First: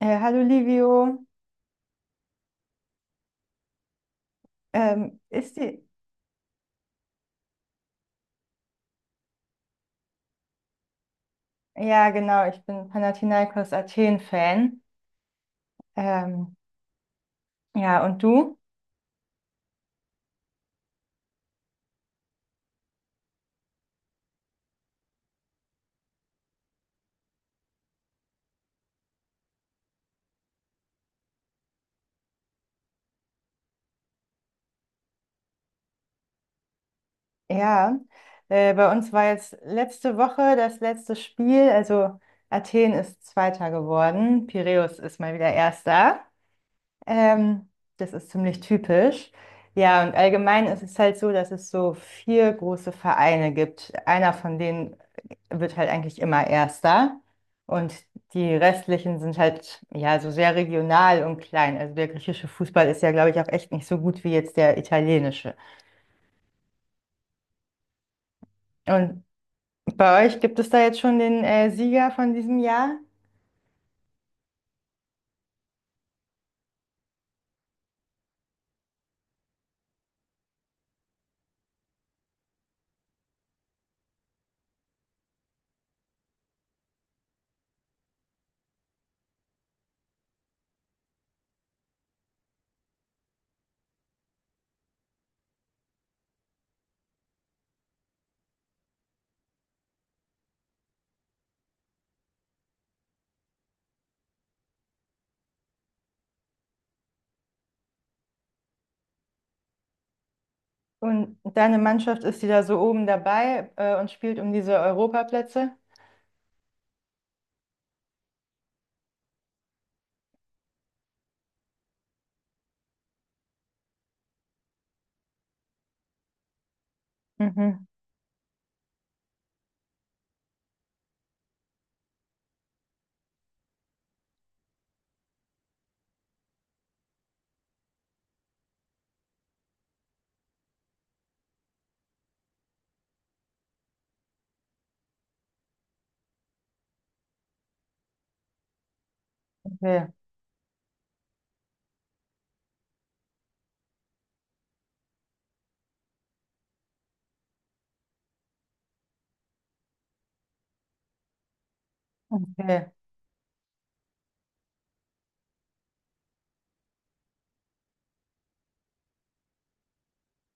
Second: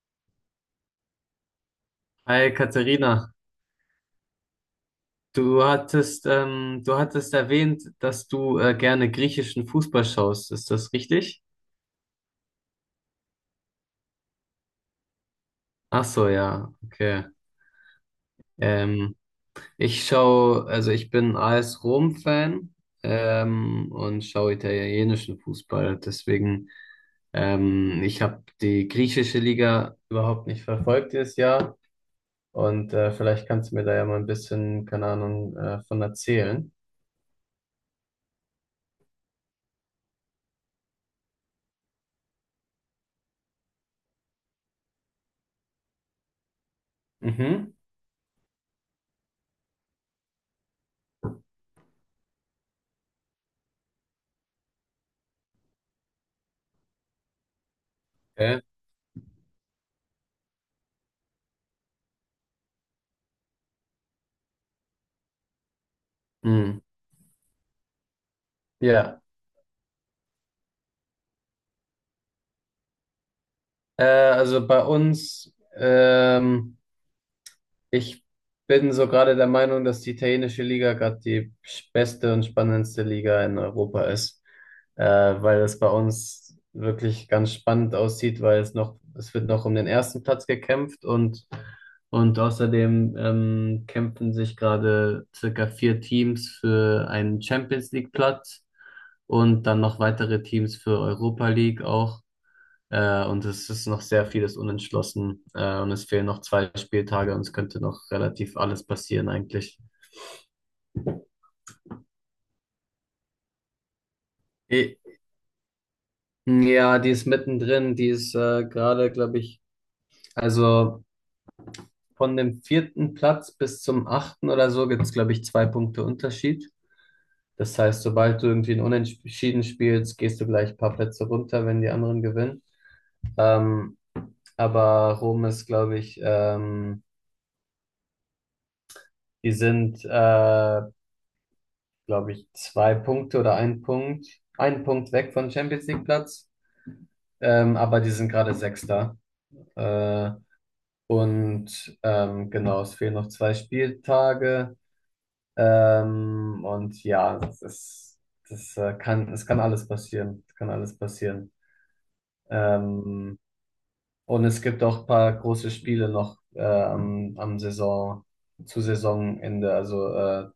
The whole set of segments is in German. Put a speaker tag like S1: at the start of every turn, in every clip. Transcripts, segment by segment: S1: Hallo Livio,
S2: Hi Katharina,
S1: ähm, ist die,
S2: du hattest erwähnt, dass du gerne griechischen Fußball schaust. Ist das richtig?
S1: ja genau, ich bin Panathinaikos Athen-Fan.
S2: Ach so,
S1: Ähm,
S2: ja, okay.
S1: ja, und du?
S2: Ähm, Ich schaue, also ich bin AS Rom-Fan und schaue italienischen Fußball. Ich habe die griechische Liga überhaupt nicht verfolgt dieses Jahr. Und vielleicht kannst du mir da ja mal ein bisschen, keine Ahnung, von erzählen.
S1: Ja, bei uns war jetzt letzte Woche das letzte Spiel, also Athen ist Zweiter geworden, Piräus ist mal wieder Erster. Ähm,
S2: Mhm.
S1: das ist ziemlich typisch. Ja, und allgemein ist es halt so, dass es so vier große Vereine gibt. Einer von denen wird halt eigentlich immer Erster. Und die
S2: Okay.
S1: restlichen sind halt ja so sehr regional und klein. Also der griechische Fußball ist ja, glaube ich, auch echt nicht so gut wie jetzt der italienische.
S2: Mhm. Ja.
S1: Und bei euch gibt es da jetzt schon den Sieger von diesem Jahr?
S2: Also bei uns, ich bin so gerade der Meinung, dass die italienische Liga gerade die beste und spannendste Liga in Europa ist, weil es bei uns wirklich ganz spannend aussieht, weil es wird noch um den ersten Platz gekämpft und außerdem kämpfen sich gerade circa vier Teams für einen Champions League Platz und dann noch weitere Teams für Europa League auch. Und es ist noch sehr vieles unentschlossen. Und es fehlen noch zwei Spieltage und es könnte noch relativ alles passieren eigentlich.
S1: Und deine Mannschaft ist die da so oben dabei und spielt um diese
S2: Eh,
S1: Europaplätze?
S2: Ja, die ist mittendrin, die ist gerade, glaube ich, also von dem vierten Platz bis zum achten oder so gibt es, glaube ich, zwei Punkte Unterschied. Das
S1: Mhm.
S2: heißt, sobald du irgendwie ein Unentschieden spielst, gehst du gleich ein paar Plätze runter, wenn die anderen gewinnen. Ähm, aber Rom ist, glaube ich, die sind glaube ich, zwei Punkte oder ein Punkt weg von Champions League Platz. Aber die sind gerade Sechster.
S1: Okay.
S2: Äh, genau, es fehlen noch zwei Spieltage. Und ja, es kann alles passieren. Es kann alles passieren.
S1: Okay.
S2: Ähm, und es gibt auch ein paar große Spiele noch am zu Saisonende. Also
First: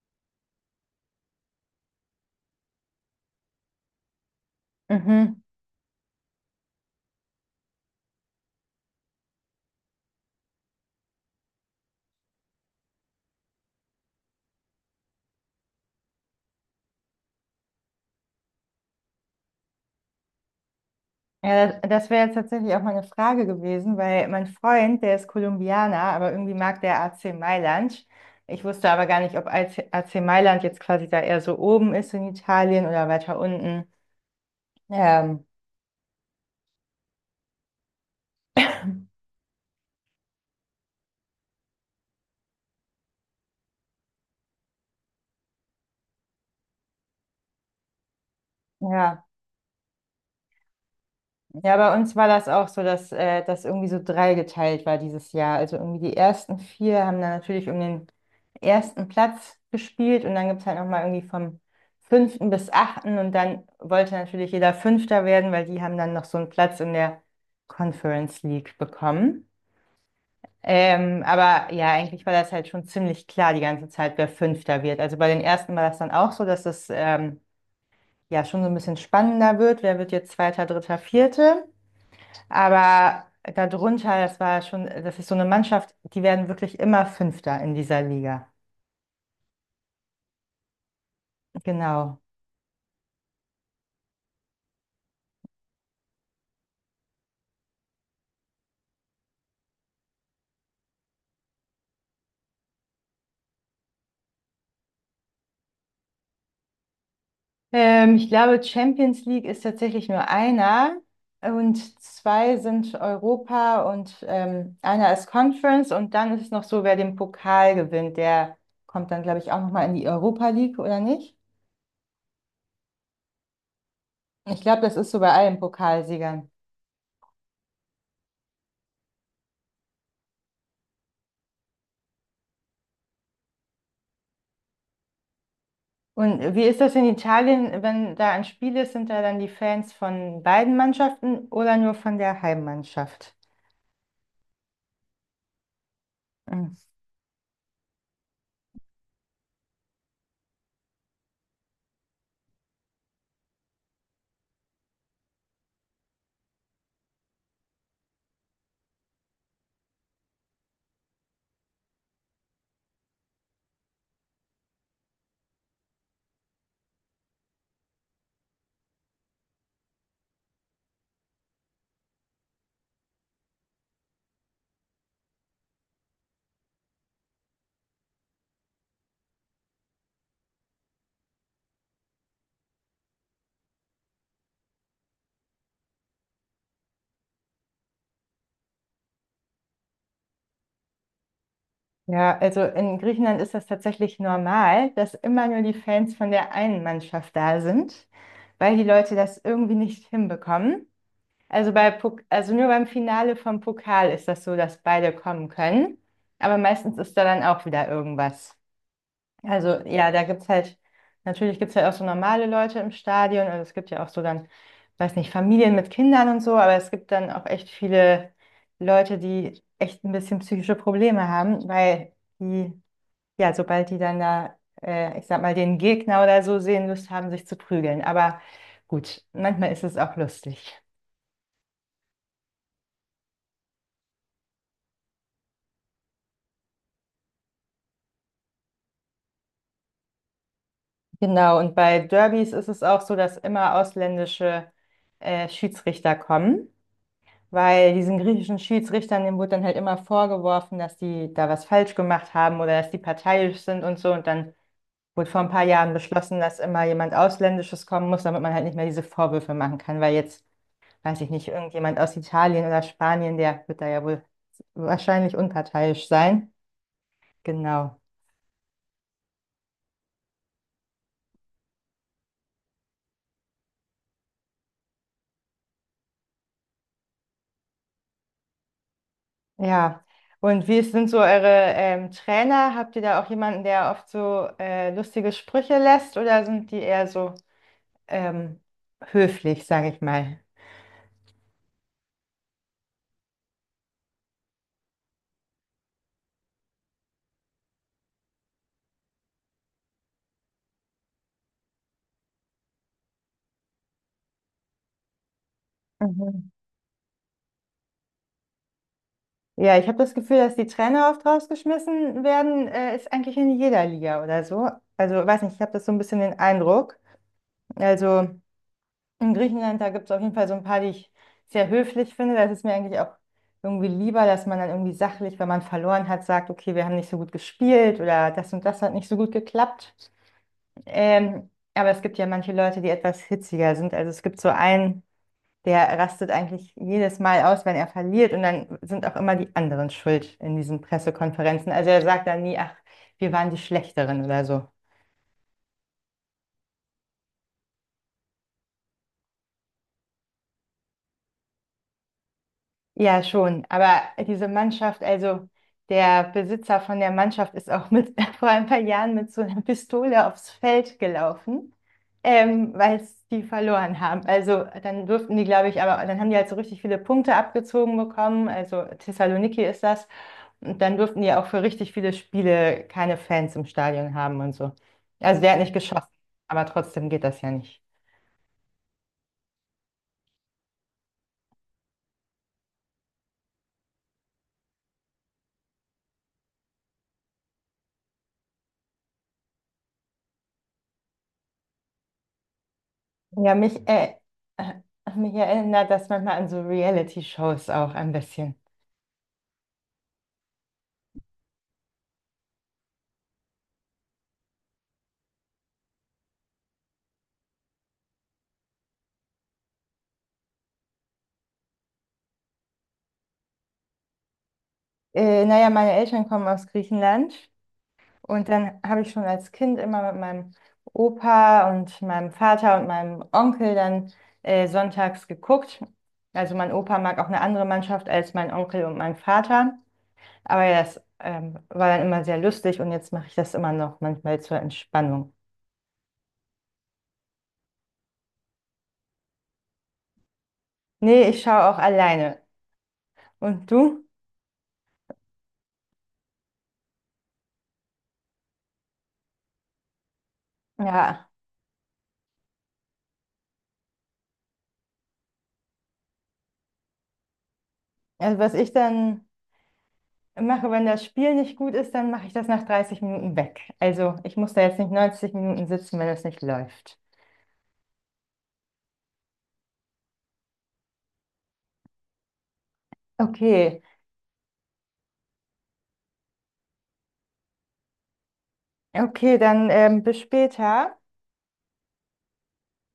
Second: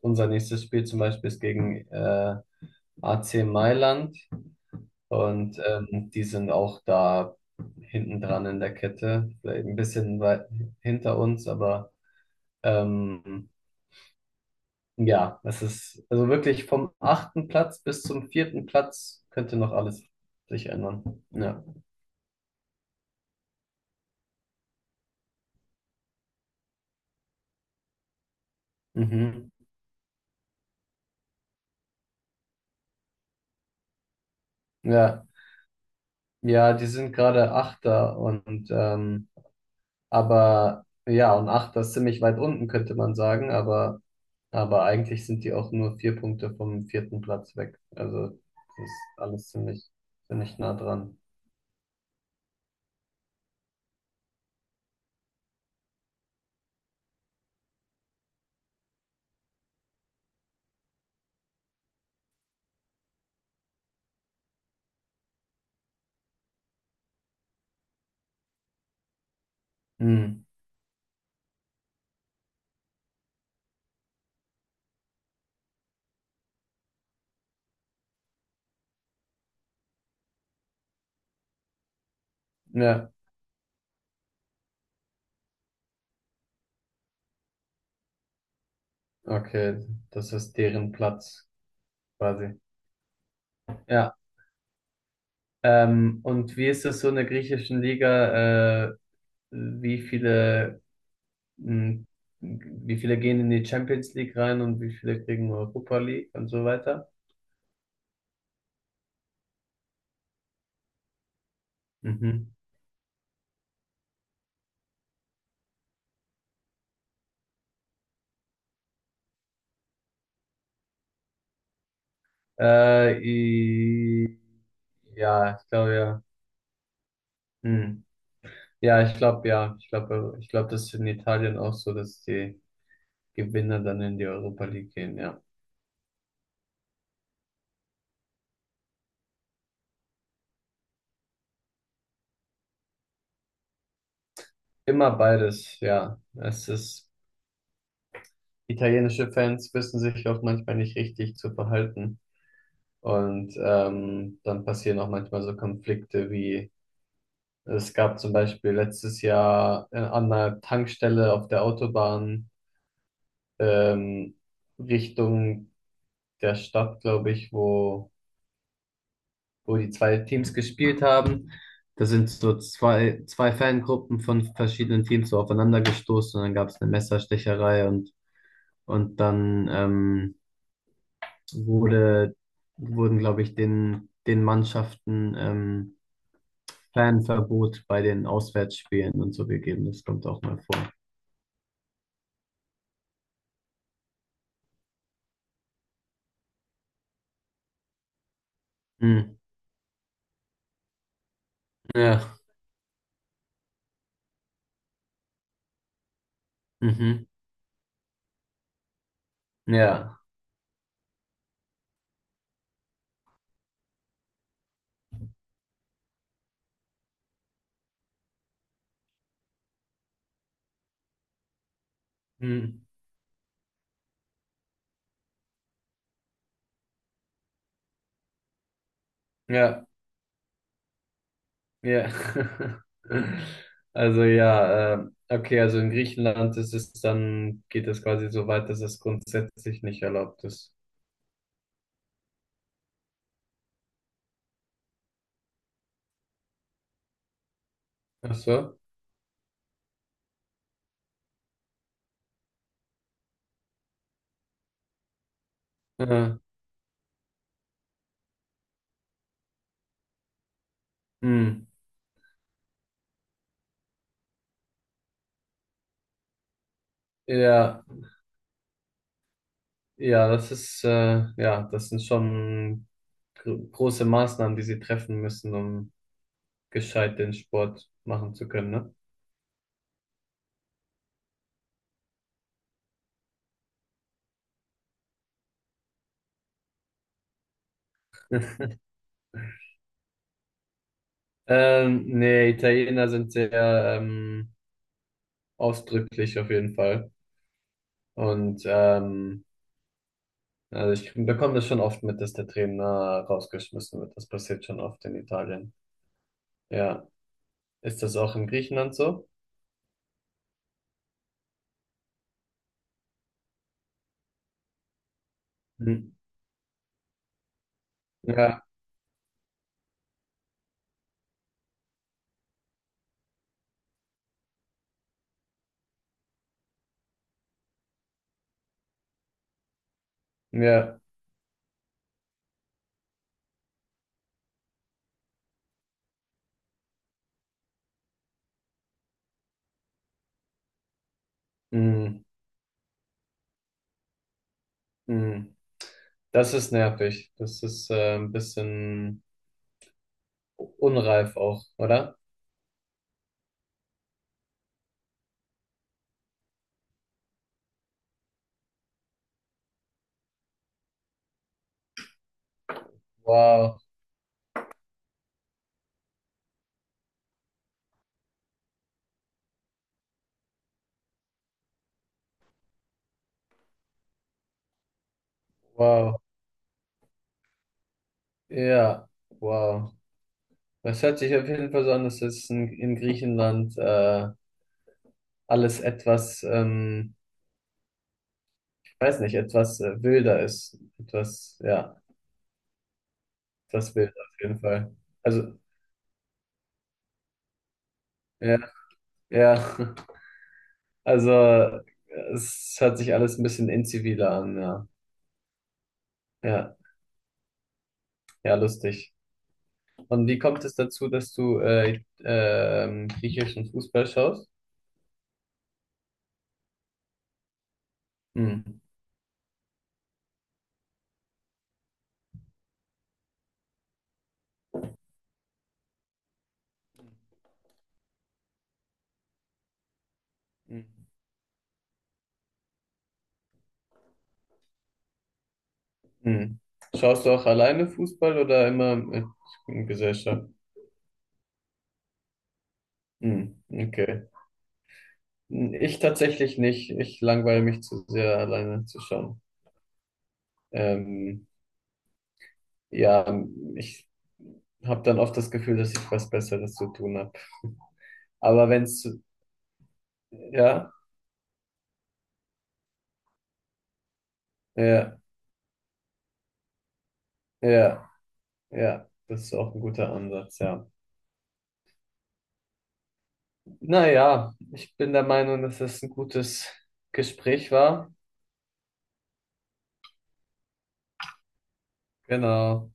S2: unser nächstes Spiel zum Beispiel ist gegen AC Mailand.
S1: Mhm.
S2: Und die sind auch da hinten dran in der Kette, vielleicht ein bisschen weit hinter uns, aber ähm, ja, es ist, also wirklich vom achten Platz bis zum vierten Platz könnte noch alles sich ändern. Ja,
S1: Ja, das, das wäre jetzt tatsächlich auch meine Frage gewesen, weil mein Freund, der ist Kolumbianer, aber irgendwie mag der AC Mailand. Ich wusste aber gar nicht, ob
S2: mhm.
S1: AC Mailand jetzt quasi da eher so oben ist in Italien oder weiter unten.
S2: Ja,
S1: Ähm,
S2: ja, die sind gerade Achter und aber ja, und Achter ist ziemlich weit unten, könnte man sagen, aber eigentlich sind die auch nur vier Punkte vom vierten Platz weg. Also das ist
S1: ja.
S2: alles ziemlich, ziemlich nah dran.
S1: Ja, bei uns war das auch so, dass das irgendwie so dreigeteilt war dieses Jahr. Also irgendwie die ersten vier haben dann natürlich um den ersten Platz gespielt und dann gibt es halt nochmal irgendwie vom fünften bis achten und dann wollte natürlich jeder Fünfter werden, weil die haben dann noch so einen Platz in der Conference League bekommen.
S2: Hm.
S1: Aber ja, eigentlich war das halt schon ziemlich klar die ganze Zeit, wer Fünfter wird. Also bei den ersten war das dann auch so, dass es ja schon so ein bisschen spannender wird. Wer wird jetzt Zweiter, Dritter, Vierte?
S2: Ja,
S1: Aber darunter, das war schon, das ist so eine Mannschaft, die werden wirklich immer Fünfter in dieser Liga.
S2: okay, das ist deren Platz
S1: Genau.
S2: quasi. Ja, und wie ist das so in der griechischen Liga? Wie viele, hm, wie viele gehen in die Champions League rein und wie viele kriegen Europa League und so weiter?
S1: Ich glaube, Champions League ist tatsächlich nur einer und
S2: Mhm.
S1: zwei sind Europa und einer ist Conference und dann ist es noch so, wer den Pokal gewinnt, der kommt dann, glaube ich, auch nochmal in die Europa League, oder nicht?
S2: Äh,
S1: Ich glaube, das ist so bei
S2: Ja,
S1: allen
S2: ich glaube ja.
S1: Pokalsiegern.
S2: Hm. Ja, ich glaube ja. Ich glaube, das ist in Italien auch so, dass die Gewinner dann in die Europa League gehen, ja.
S1: Und wie ist das in Italien, wenn da ein Spiel ist, sind da dann die Fans von beiden Mannschaften oder nur von der Heimmannschaft?
S2: Immer beides, ja.
S1: Mhm.
S2: Italienische Fans wissen sich auch manchmal nicht richtig zu verhalten. Und dann passieren auch manchmal so Konflikte wie, es gab zum Beispiel letztes Jahr an einer Tankstelle auf der Autobahn ähm, Richtung der Stadt, glaube ich, wo wo die zwei Teams gespielt haben. Da sind so zwei Fangruppen von verschiedenen Teams so aufeinander gestoßen und dann gab es eine Messerstecherei und dann wurde, wurden, glaube ich, den Mannschaften Fanverbot bei den Auswärtsspielen und so gegeben. Das kommt auch mal vor.
S1: Ja, also in Griechenland ist das tatsächlich normal, dass immer nur die Fans von der einen Mannschaft da sind, weil die Leute
S2: Hm.
S1: das irgendwie nicht hinbekommen. Also bei,
S2: Ja.
S1: Also nur beim Finale vom Pokal ist das so, dass beide kommen können. Aber meistens ist da
S2: Mhm.
S1: dann auch wieder irgendwas. Also ja,
S2: Ja.
S1: da gibt's halt, natürlich gibt's ja halt auch so normale Leute im Stadion. Also es gibt ja auch so dann, weiß nicht, Familien mit Kindern und so, aber es gibt dann auch echt viele Leute, die echt ein bisschen psychische Probleme haben, weil die,
S2: Hm.
S1: ja, sobald die dann da, ich sag mal, den Gegner oder so sehen, Lust haben, sich zu prügeln. Aber gut, manchmal ist
S2: Ja.
S1: es auch lustig.
S2: Ja. Also ja, okay, also in Griechenland ist es dann, geht es quasi so weit, dass es grundsätzlich nicht erlaubt ist.
S1: Genau, und bei Derbys ist es auch so, dass immer ausländische Schiedsrichter kommen. Weil diesen
S2: Ach
S1: griechischen
S2: so?
S1: Schiedsrichtern, dem wurde dann halt immer vorgeworfen, dass die da was falsch gemacht haben oder dass die parteiisch sind und so. Und dann wurde vor ein paar Jahren
S2: Äh,
S1: beschlossen, dass immer jemand Ausländisches kommen muss, damit man halt nicht mehr diese Vorwürfe machen kann. Weil jetzt, weiß ich nicht,
S2: hm.
S1: irgendjemand aus Italien oder Spanien, der wird da ja wohl wahrscheinlich unparteiisch sein.
S2: Ja,
S1: Genau.
S2: ja, ja, das sind schon große Maßnahmen, die sie treffen müssen, um gescheit den Sport machen zu können, ne?
S1: Ja. Und wie sind so eure Trainer? Habt ihr da auch jemanden, der oft so lustige Sprüche lässt oder sind die eher so ähm, höflich, sage ich mal?
S2: Nee, Italiener sind sehr ähm, ausdrücklich auf jeden Fall. Und ähm, Also ich bekomme das schon oft mit, dass der Trainer rausgeschmissen wird. Das passiert schon oft in Italien.
S1: Mhm.
S2: Ja. Ist das auch in Griechenland so?
S1: Ja, ich habe das Gefühl, dass die Trainer oft rausgeschmissen werden, ist eigentlich in jeder Liga oder so. Also, weiß nicht, ich habe das so ein
S2: Mhm.
S1: bisschen den Eindruck. Also,
S2: Ja,
S1: in Griechenland, da gibt es auf jeden Fall so ein paar, die ich sehr höflich finde. Das ist mir eigentlich auch irgendwie lieber, dass man dann irgendwie sachlich, wenn man verloren hat, sagt, okay, wir haben nicht so gut gespielt oder das und das hat nicht so gut geklappt.
S2: ja.
S1: Aber es gibt ja manche Leute, die etwas hitziger sind. Also, es gibt so einen. Der rastet eigentlich jedes Mal aus, wenn er verliert. Und dann sind auch immer die anderen schuld in diesen Pressekonferenzen. Also er
S2: Mm,
S1: sagt dann nie, ach, wir waren die Schlechteren oder so.
S2: mm. Das ist nervig. Das ist ein bisschen unreif auch, oder?
S1: Ja, schon. Aber diese Mannschaft, also der Besitzer von der Mannschaft ist auch mit, vor ein paar Jahren mit so einer Pistole aufs Feld gelaufen, weil es die
S2: Wow,
S1: verloren haben. Also dann durften die, glaube ich, aber dann haben die halt so richtig viele Punkte abgezogen bekommen. Also Thessaloniki ist das. Und dann durften die auch für richtig viele Spiele keine Fans im Stadion haben und so. Also der hat nicht geschossen,
S2: wow.
S1: aber trotzdem geht das ja nicht.
S2: Ja, wow. Das hört sich auf jeden Fall so an, dass es in Griechenland alles etwas, ich weiß nicht, etwas wilder ist. Etwas, ja,
S1: Ja,
S2: etwas wilder auf jeden
S1: äh,
S2: Fall.
S1: mich
S2: Also,
S1: erinnert das manchmal an so Reality-Shows auch ein bisschen.
S2: ja. Ja, also es hört sich alles ein bisschen inziviler an, ja. Ja, ja, lustig. Und wie kommt es dazu, dass du griechischen Fußball schaust?
S1: Naja, meine Eltern kommen aus Griechenland und
S2: Hm.
S1: dann habe ich schon als Kind immer mit meinem Opa und meinem Vater und meinem Onkel dann sonntags geguckt. Also mein Opa mag auch eine andere Mannschaft als mein Onkel und mein Vater. Aber ja,
S2: Mhm.
S1: das war dann immer sehr lustig und jetzt mache ich das immer noch manchmal zur Entspannung.
S2: Hm. Schaust du auch alleine Fußball oder immer mit Gesellschaft?
S1: Nee, ich schaue auch alleine.
S2: Hm.
S1: Und du?
S2: Okay. Hm, ich tatsächlich nicht. Ich langweile mich zu sehr, alleine zu schauen.
S1: Ja,
S2: Ähm, ja, ich habe dann oft das Gefühl, dass ich was Besseres zu tun habe.
S1: also was
S2: Aber
S1: ich
S2: wenn es,
S1: dann mache, wenn
S2: Ja.
S1: das Spiel nicht gut ist, dann mache ich das nach 30 Minuten weg. Also ich muss da jetzt nicht
S2: Ja,
S1: 90 Minuten sitzen, wenn es nicht läuft.
S2: ja, ja, das ist auch ein guter Ansatz, ja.
S1: Okay,
S2: Naja, ich bin der Meinung, dass es ein gutes Gespräch war.
S1: okay, dann bis später.
S2: Genau.